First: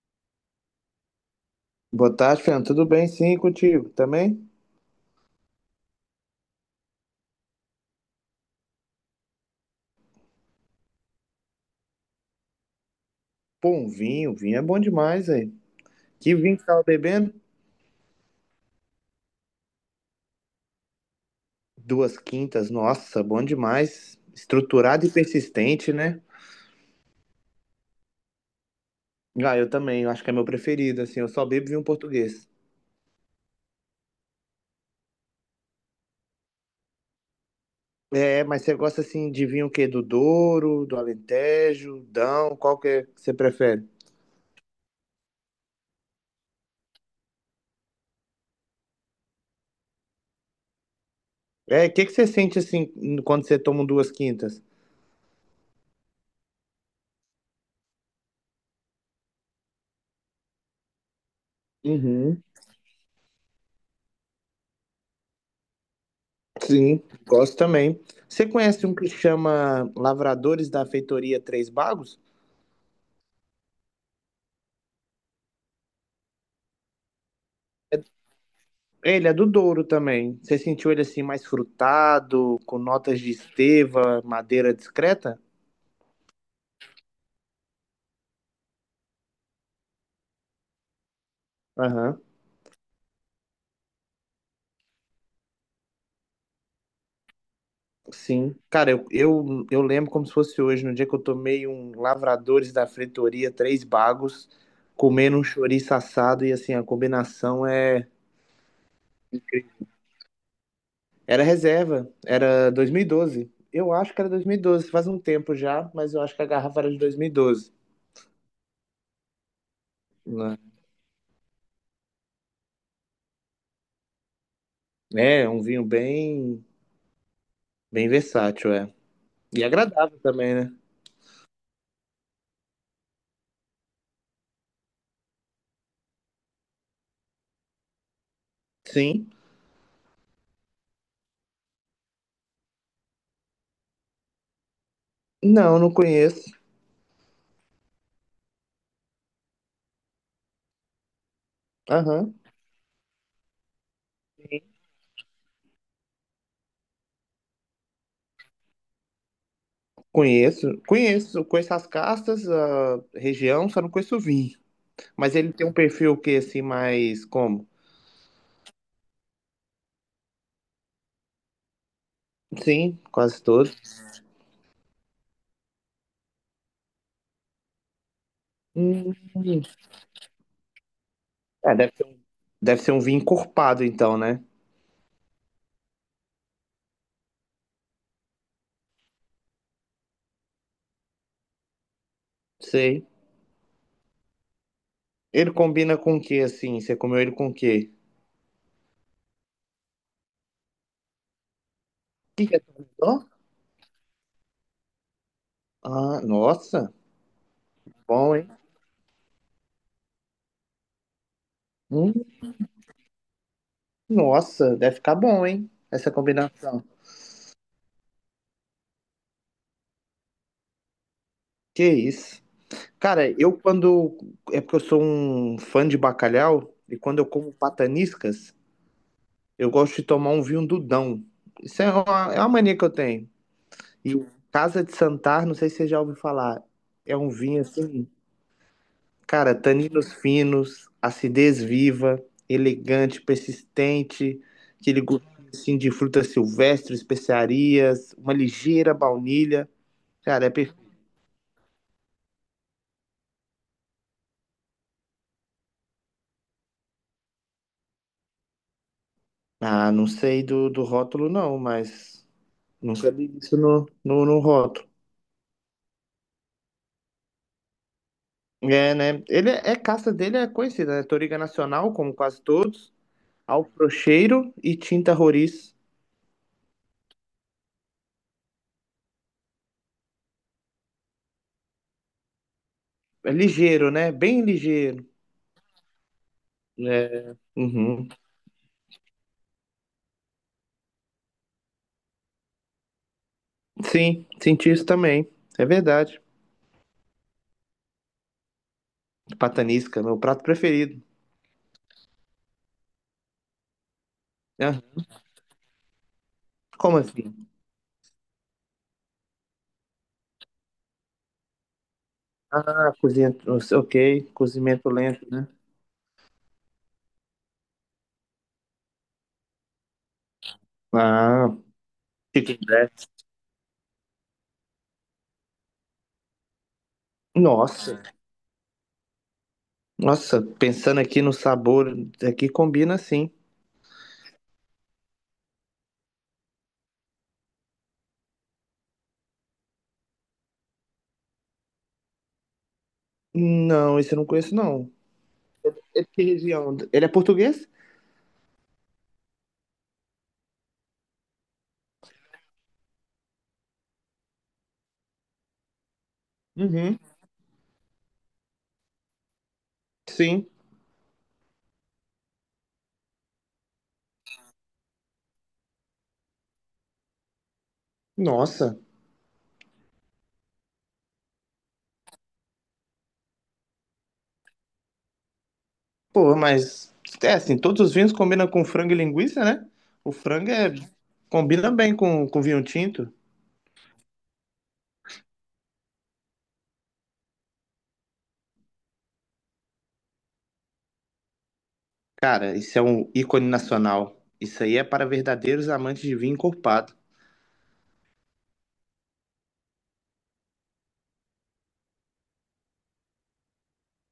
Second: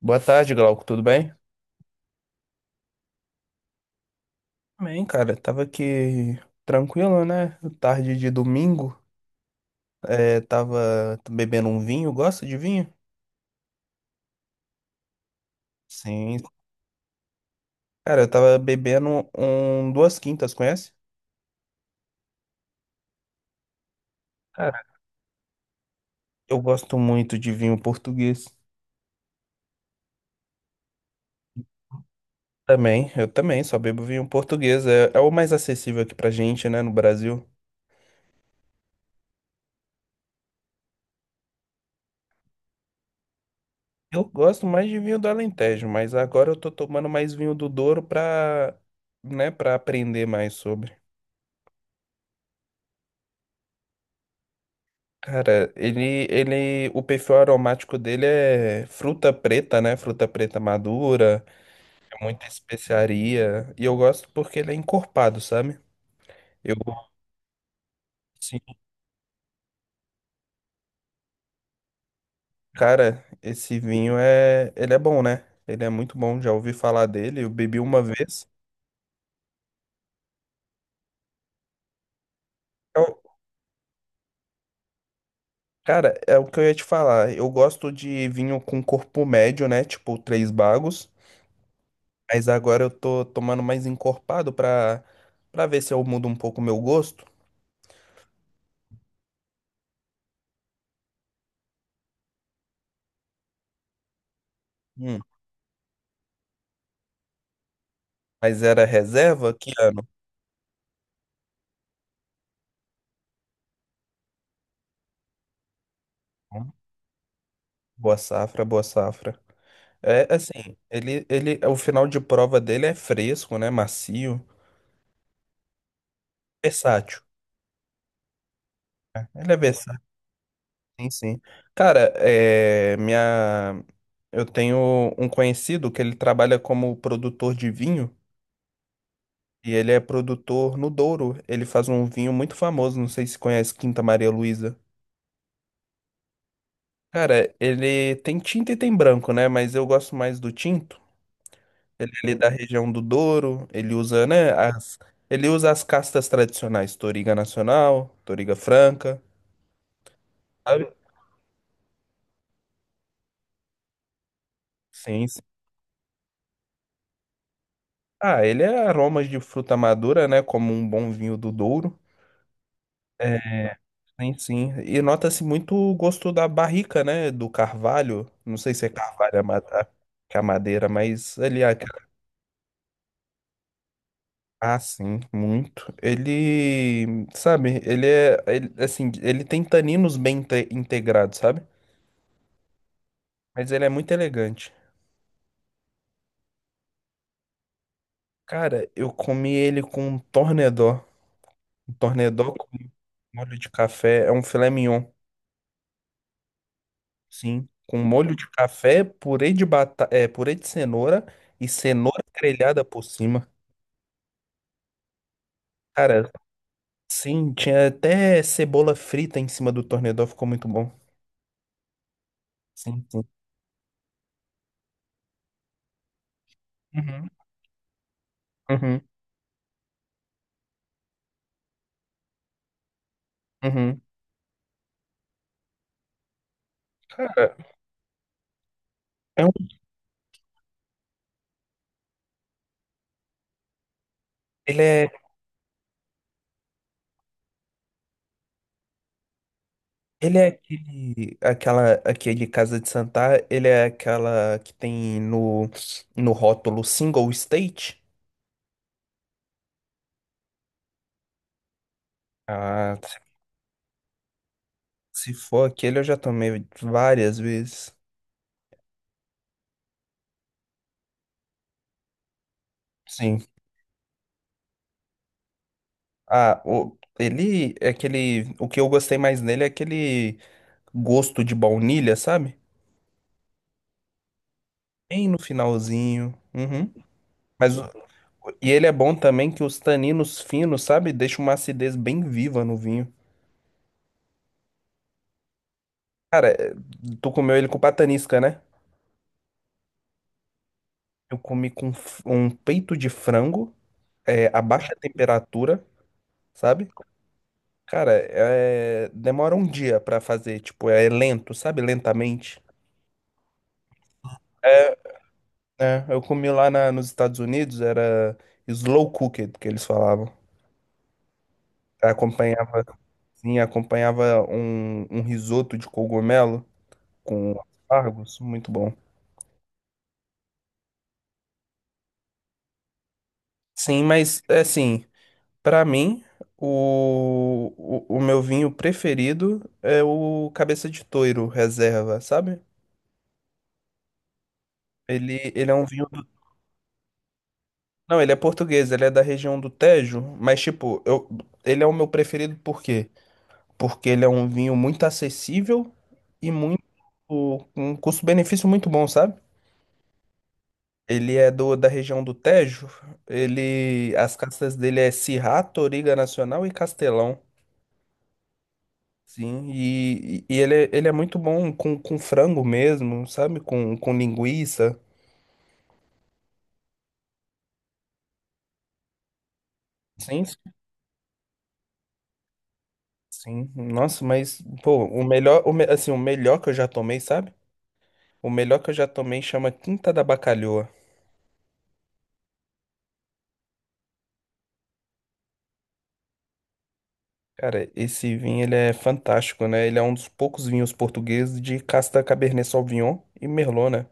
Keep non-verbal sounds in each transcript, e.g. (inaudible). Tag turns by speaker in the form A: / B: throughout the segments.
A: Boa tarde, Glauco, tudo bem?
B: Boa tarde, Fernando. Tudo bem? Sim, e contigo também?
A: Bem, cara, tava aqui tranquilo, né? Tarde de domingo, tava bebendo um vinho, gosta de vinho?
B: Pô, um vinho, vinho é bom demais, aí. Que
A: Sim.
B: vinho que tava bebendo?
A: Cara, eu tava bebendo um Duas Quintas, conhece?
B: Duas quintas, nossa, bom demais.
A: Cara,
B: Estruturado e persistente, né?
A: eu gosto muito de vinho português.
B: Ah, eu também, eu acho que é meu preferido, assim, eu só bebo vinho português.
A: Também, eu também, só bebo vinho português, é, é o mais acessível aqui pra gente, né, no Brasil.
B: É, mas você gosta, assim, de vinho o quê? Do Douro, do Alentejo, Dão, qual que é que você prefere?
A: Eu gosto mais de vinho do Alentejo, mas agora eu tô tomando mais vinho do Douro pra, né, pra aprender mais sobre.
B: É, o que que você sente, assim, quando você toma um duas quintas?
A: Cara, ele, o perfil aromático dele é fruta preta, né? Fruta preta madura, é
B: Uhum.
A: muita especiaria. E eu gosto porque ele é encorpado, sabe? Eu,
B: Sim, gosto também. Você
A: assim,
B: conhece um que chama Lavradores da Feitoria Três Bagos?
A: cara, esse vinho é, ele é bom, né? Ele é muito bom, já ouvi falar dele, eu bebi uma vez.
B: Ele é do Douro também. Você sentiu ele assim mais frutado, com
A: Eu-
B: notas de esteva, madeira discreta?
A: Cara, é o que eu ia te falar. Eu gosto de vinho com corpo médio, né? Tipo, três bagos.
B: Aham,
A: Mas agora eu tô tomando mais encorpado pra ver se eu mudo um pouco o meu gosto.
B: sim. Cara, eu lembro como se fosse hoje, no dia que eu tomei um Lavradores da Fretoria, três bagos,
A: Hum.
B: comendo um chouriço assado e assim, a combinação é...
A: Mas era reserva? Que ano?
B: Era reserva, era 2012. Eu acho que era 2012. Faz um tempo já, mas eu acho que a
A: Hum,
B: garrafa era de 2012.
A: Boa safra, boa safra. É
B: Né?
A: assim, ele, o final de prova dele é fresco, né? Macio,
B: É, um vinho bem,
A: versátil.
B: bem versátil, é.
A: Ele é
B: E
A: versátil,
B: agradável também, né?
A: sim, sim. Cara, é, minha, eu tenho um conhecido que ele trabalha como produtor de vinho
B: Sim.
A: e ele é produtor no Douro. Ele faz um vinho muito famoso, não sei se conhece Quinta Maria Luísa.
B: Não, não conheço.
A: Cara, ele tem tinta e tem branco, né? Mas eu gosto mais do tinto. Ele é ali
B: Aham.
A: da região do Douro, ele usa, né, as, ele usa as castas tradicionais, Toriga Nacional, Toriga Franca,
B: Conheço.
A: sabe?
B: Conheço. Conheço as castas, a região, só não conheço o vinho.
A: Sim,
B: Mas
A: sim.
B: ele tem um perfil que assim, mais como?
A: Ah, ele é aromas de fruta madura, né, como um bom vinho do Douro.
B: Sim,
A: É,
B: quase todos.
A: sim, sim. E nota-se muito o gosto da barrica, né, do carvalho. Não sei se é
B: Hum.
A: carvalho que é a madeira, mas ele é...
B: É, deve ser um vinho encorpado, então, né?
A: Ah, sim, muito. Ele, sabe, ele é, ele, assim, ele tem taninos bem integrados, sabe?
B: Sei.
A: Mas ele é muito elegante.
B: Ele combina com o que, assim? Você comeu ele com o quê?
A: Cara, eu comi ele com um tornedó. Um tornedó
B: Que é
A: com
B: Torresó?
A: molho de café. É um filé mignon,
B: Ah, nossa.
A: sim. Com molho
B: Bom,
A: de
B: hein?
A: café, é, purê de cenoura e
B: Hum,
A: cenoura grelhada por cima.
B: nossa, deve ficar bom, hein? Essa
A: Cara,
B: combinação.
A: sim, tinha até cebola frita em cima do tornedó, ficou muito bom.
B: Que isso.
A: Sim, sim.
B: Cara, eu quando. É porque eu sou um fã de bacalhau, e quando eu
A: Uhum,
B: como pataniscas,
A: uhum,
B: eu gosto de tomar um vinho Dudão. Isso é uma mania que eu tenho.
A: uhum.
B: E o Casa de Santar, não sei se você já ouviu falar, é um
A: Cara,
B: vinho assim,
A: é um...
B: cara, taninos finos, acidez viva, elegante, persistente,
A: ele
B: aquele
A: é,
B: gostinho assim, de fruta silvestre, especiarias, uma ligeira baunilha.
A: ele
B: Cara,
A: é
B: é perfeito.
A: aquele, aquela, aquele Casa de Santar, ele é aquela que tem no, no rótulo single state.
B: Ah, não sei do, do rótulo não, mas.
A: Ah,
B: Nunca li isso no rótulo.
A: se for aquele, eu já tomei várias vezes.
B: É, né? Ele é, é casta dele é conhecida, né? Toriga Nacional, como quase todos.
A: Sim.
B: Alfrocheiro e Tinta Roriz.
A: Ah, o, ele é aquele. O que eu gostei mais nele é aquele gosto de baunilha, sabe?
B: É ligeiro, né? Bem ligeiro.
A: Bem no finalzinho. Uhum.
B: É.
A: Mas,
B: Uhum.
A: e ele é bom também que os taninos finos, sabe? Deixa uma acidez bem viva no vinho.
B: Sim, senti isso também. É verdade.
A: Cara, é, tu comeu ele com patanisca, né?
B: Patanisca, meu prato preferido.
A: Eu comi com um peito de frango, é, a
B: Ah,
A: baixa temperatura, sabe?
B: como assim?
A: Cara, demora um dia pra fazer, tipo, é lento, sabe? Lentamente.
B: Ah, cozinha. Ok, cozimento
A: É,
B: lento, né?
A: é, eu comi nos Estados Unidos, era slow cooked que eles falavam.
B: Ah, chicken
A: Acompanhava,
B: breast.
A: sim, acompanhava um risoto de cogumelo com
B: Nossa,
A: aspargos, muito bom.
B: nossa, pensando aqui no sabor, aqui combina sim.
A: Sim, mas é assim, pra mim, o, o meu vinho preferido é o Cabeça de Touro Reserva, sabe?
B: Não, esse eu não conheço, não.
A: Ele é um
B: É
A: vinho
B: de que região? Ele é português?
A: não, ele é português, ele é da região do Tejo, mas tipo, eu, ele é o meu preferido por quê? Porque ele é um vinho muito acessível e muito,
B: Uhum.
A: um custo-benefício muito bom, sabe?
B: Sim.
A: Ele é da região do Tejo, ele, as castas dele é Syrah, Toriga Nacional e Castelão,
B: Nossa.
A: sim, e ele, ele é muito bom com frango mesmo, sabe? Com linguiça,
B: Pô, mas. É assim, todos os vinhos combinam com frango e linguiça, né? O
A: sim,
B: frango é, combina bem com vinho tinto.
A: sim, nossa, mas, pô, o melhor, assim, o melhor que eu já tomei, sabe? O melhor que eu já tomei chama Quinta da Bacalhoa.
B: Cara, isso é um ícone nacional. Isso aí é para verdadeiros amantes de vinho encorpado.
A: Cara, esse vinho ele é fantástico, né? Ele é um dos poucos vinhos portugueses de casta Cabernet Sauvignon e Merlot, né?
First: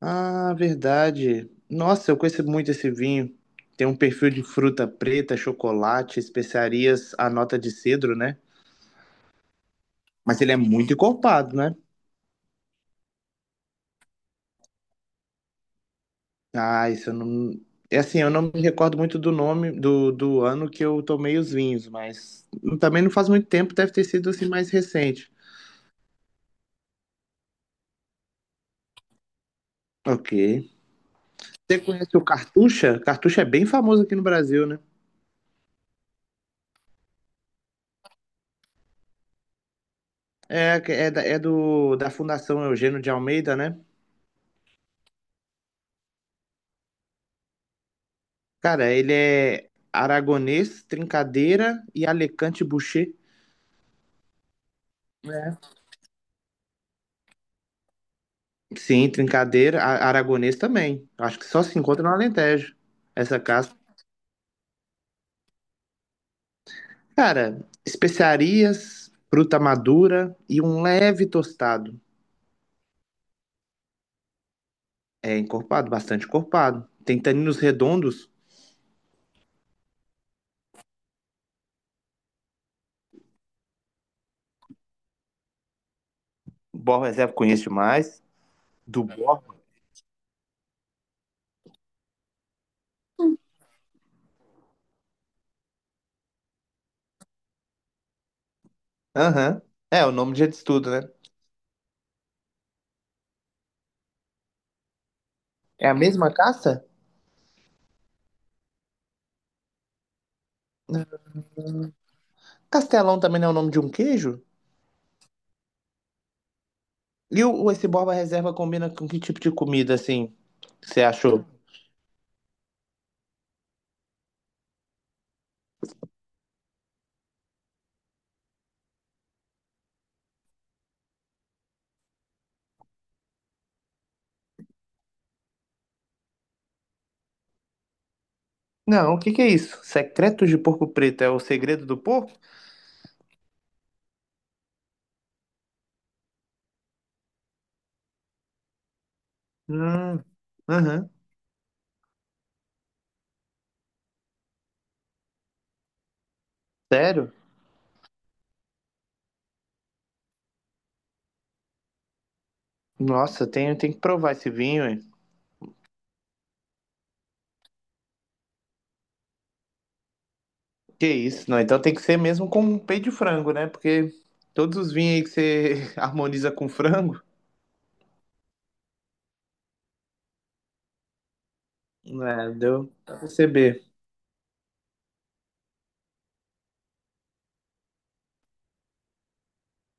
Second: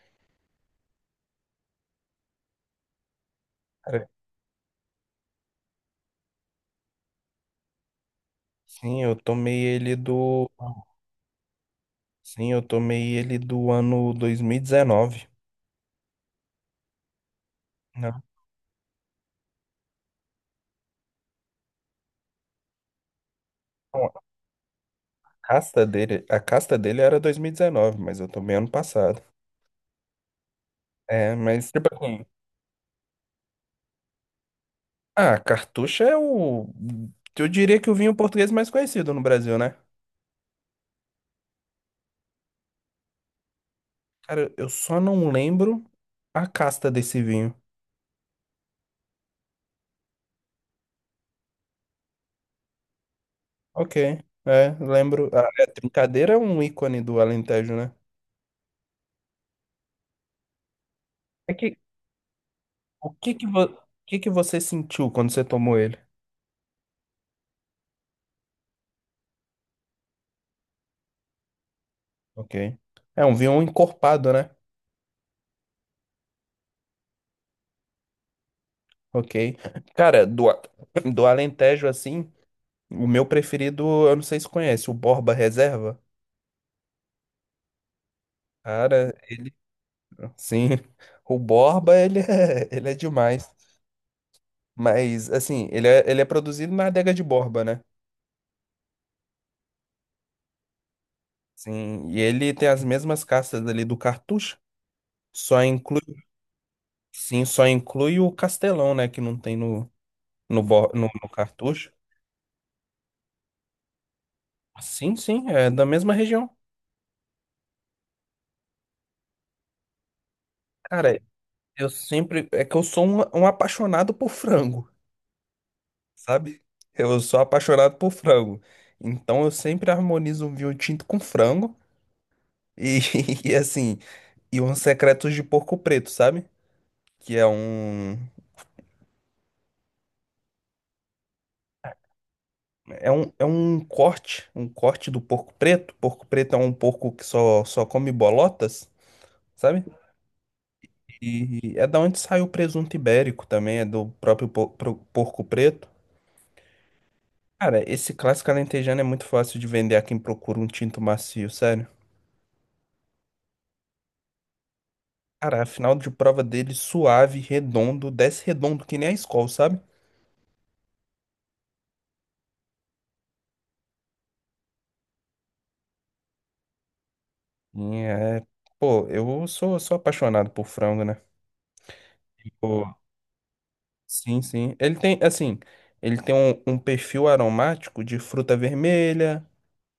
B: Ah, verdade. Nossa, eu conheço muito esse vinho. Tem um
A: Cara,
B: perfil de fruta preta, chocolate, especiarias, a nota de cedro, né?
A: sim, eu tomei ele
B: Mas
A: do,
B: ele é muito encorpado, né?
A: sim, eu tomei ele do ano dois mil e
B: Ah, isso eu não. É assim,
A: não,
B: eu não me recordo muito do nome do, do ano que eu tomei os vinhos, mas também não faz muito tempo, deve
A: não,
B: ter sido assim mais recente.
A: a casta dele era 2019, mas eu tomei ano passado.
B: Ok.
A: É, mas
B: Você
A: tipo
B: conhece o
A: assim,
B: Cartucha? Cartucha é bem famoso aqui no Brasil, né?
A: ah, Cartucho é o, eu diria que o vinho português mais conhecido no Brasil, né?
B: É, é, da- é do, da Fundação Eugênio de Almeida, né?
A: Cara, eu só não lembro a casta desse vinho.
B: Cara, ele é aragonês, trincadeira e Alicante Boucher.
A: Ok, é, lembro. A é,
B: É.
A: Trincadeira é um ícone do Alentejo, né?
B: Sim, trincadeira, a- aragonês também. Acho que
A: É
B: só
A: que,
B: se encontra no Alentejo, essa casca.
A: o que que você sentiu quando você tomou ele?
B: Cara, especiarias, fruta madura e um leve tostado.
A: Ok. É um vinho encorpado, né?
B: É encorpado, bastante encorpado. Tem taninos redondos.
A: Ok. Cara, do Alentejo, assim, o meu preferido, eu não sei se conhece, o Borba Reserva.
B: Borra reserva conheço demais. Do
A: Cara,
B: Borra.
A: ele. Sim, (laughs) o Borba, ele é, (laughs) ele é demais. Mas, assim, ele é produzido na adega de Borba, né?
B: Aham. É, o nome de estudo, né?
A: Sim, e ele tem as mesmas castas ali do Cartucho, só
B: É a
A: inclui,
B: mesma caça?
A: sim, só inclui o Castelão, né, que não tem no, no Cartucho.
B: Castelão também não é o nome de um queijo?
A: Sim, sim, é da mesma região.
B: E o- esse Borba Reserva combina com que tipo de comida, assim, você
A: Cara,
B: achou?
A: eu sempre, é que eu sou um apaixonado por frango, sabe? Eu sou apaixonado por frango. Então eu sempre harmonizo um vinho tinto com frango e, (laughs) e assim, e uns secretos de porco preto, sabe? Que é um.
B: Não, o que que é isso? Secretos de Porco Preto é o segredo do porco?
A: É um, é um corte, um corte do porco preto. Porco preto é um porco que só come bolotas, sabe?
B: Hum, aham.
A: E é da onde sai o presunto ibérico também, é do próprio porco preto.
B: Sério?
A: Cara, esse clássico alentejano é muito fácil de vender a quem procura um tinto macio, sério.
B: Nossa, tenho, tenho que provar esse vinho, hein?
A: Cara, a final de prova dele suave, redondo, desce redondo que nem a Skol, sabe?
B: Que isso, não. Então tem que ser mesmo com peito de frango, né? Porque todos os vinhos aí que você (laughs) harmoniza com frango,
A: E é, pô, eu sou, sou apaixonado por frango, né?
B: né? Deu pra perceber.
A: Sim, sim. Ele tem, assim, ele tem um, um perfil aromático de fruta vermelha,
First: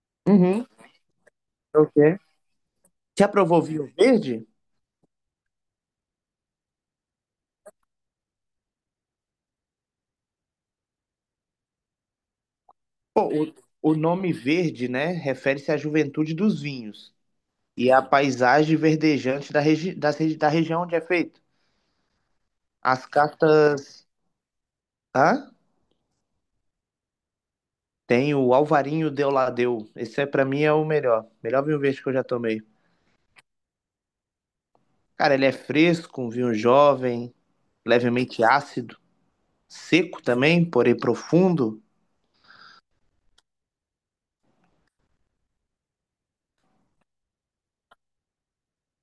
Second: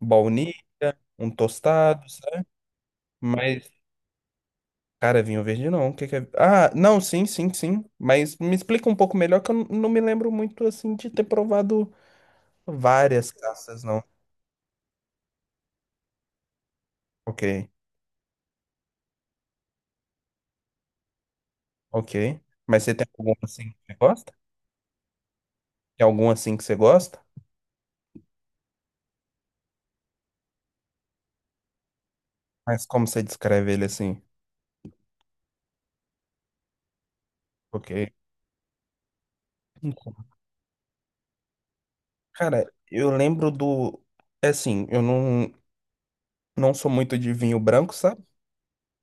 A: baunilha,
B: Uhum.
A: um
B: Ok.
A: tostado, sabe?
B: Você aprovou
A: Mas,
B: vinho verde?
A: cara, vinho verde não. O que que é? Ah, não, sim, sim, sim. Mas me explica um pouco melhor que eu não me lembro muito, assim, de ter provado
B: Pô,
A: várias caças,
B: o
A: não.
B: nome verde, né? Refere-se à juventude dos vinhos
A: Ok,
B: e à paisagem verdejante da, regi das regi- da região onde é feito.
A: ok. Mas você
B: As
A: tem algum, assim, que você
B: cartas.
A: gosta?
B: Hã?
A: Tem algum, assim, que você gosta?
B: Tem o Alvarinho de Oladeu. Esse é, pra mim é o melhor. Melhor vinho verde que eu já tomei.
A: Mas como você descreve ele, assim?
B: Cara, ele é fresco, um vinho jovem,
A: Ok.
B: levemente ácido.
A: Então,
B: Seco também, porém profundo.
A: cara, eu lembro do... É assim, eu não. Não sou muito de vinho branco, sabe?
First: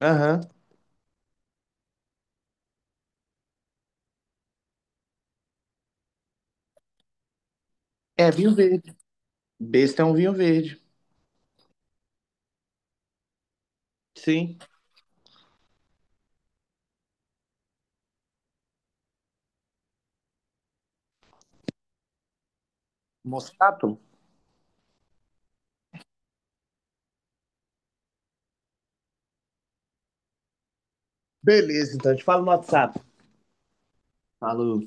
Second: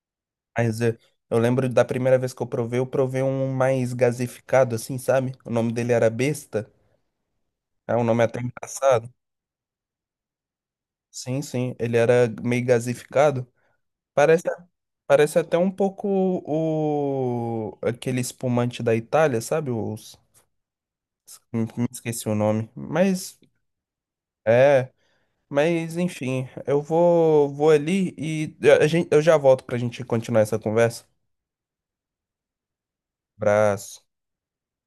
B: Aham.
A: Mas eu lembro da primeira vez que eu provei um mais gasificado, assim, sabe? O nome dele era Besta. É um nome
B: É
A: até
B: vinho verde.
A: engraçado.
B: Besta é um vinho verde.
A: Sim, sim. Ele era meio gasificado. Parece,
B: Sim.
A: parece até um pouco o aquele espumante da Itália, sabe? Os, me esqueci o nome. Mas
B: Moscato?
A: é. Mas enfim, eu vou, vou ali e eu já volto pra gente continuar essa conversa.
B: Beleza, então. Te falo no WhatsApp.
A: Abraço.
B: Falou.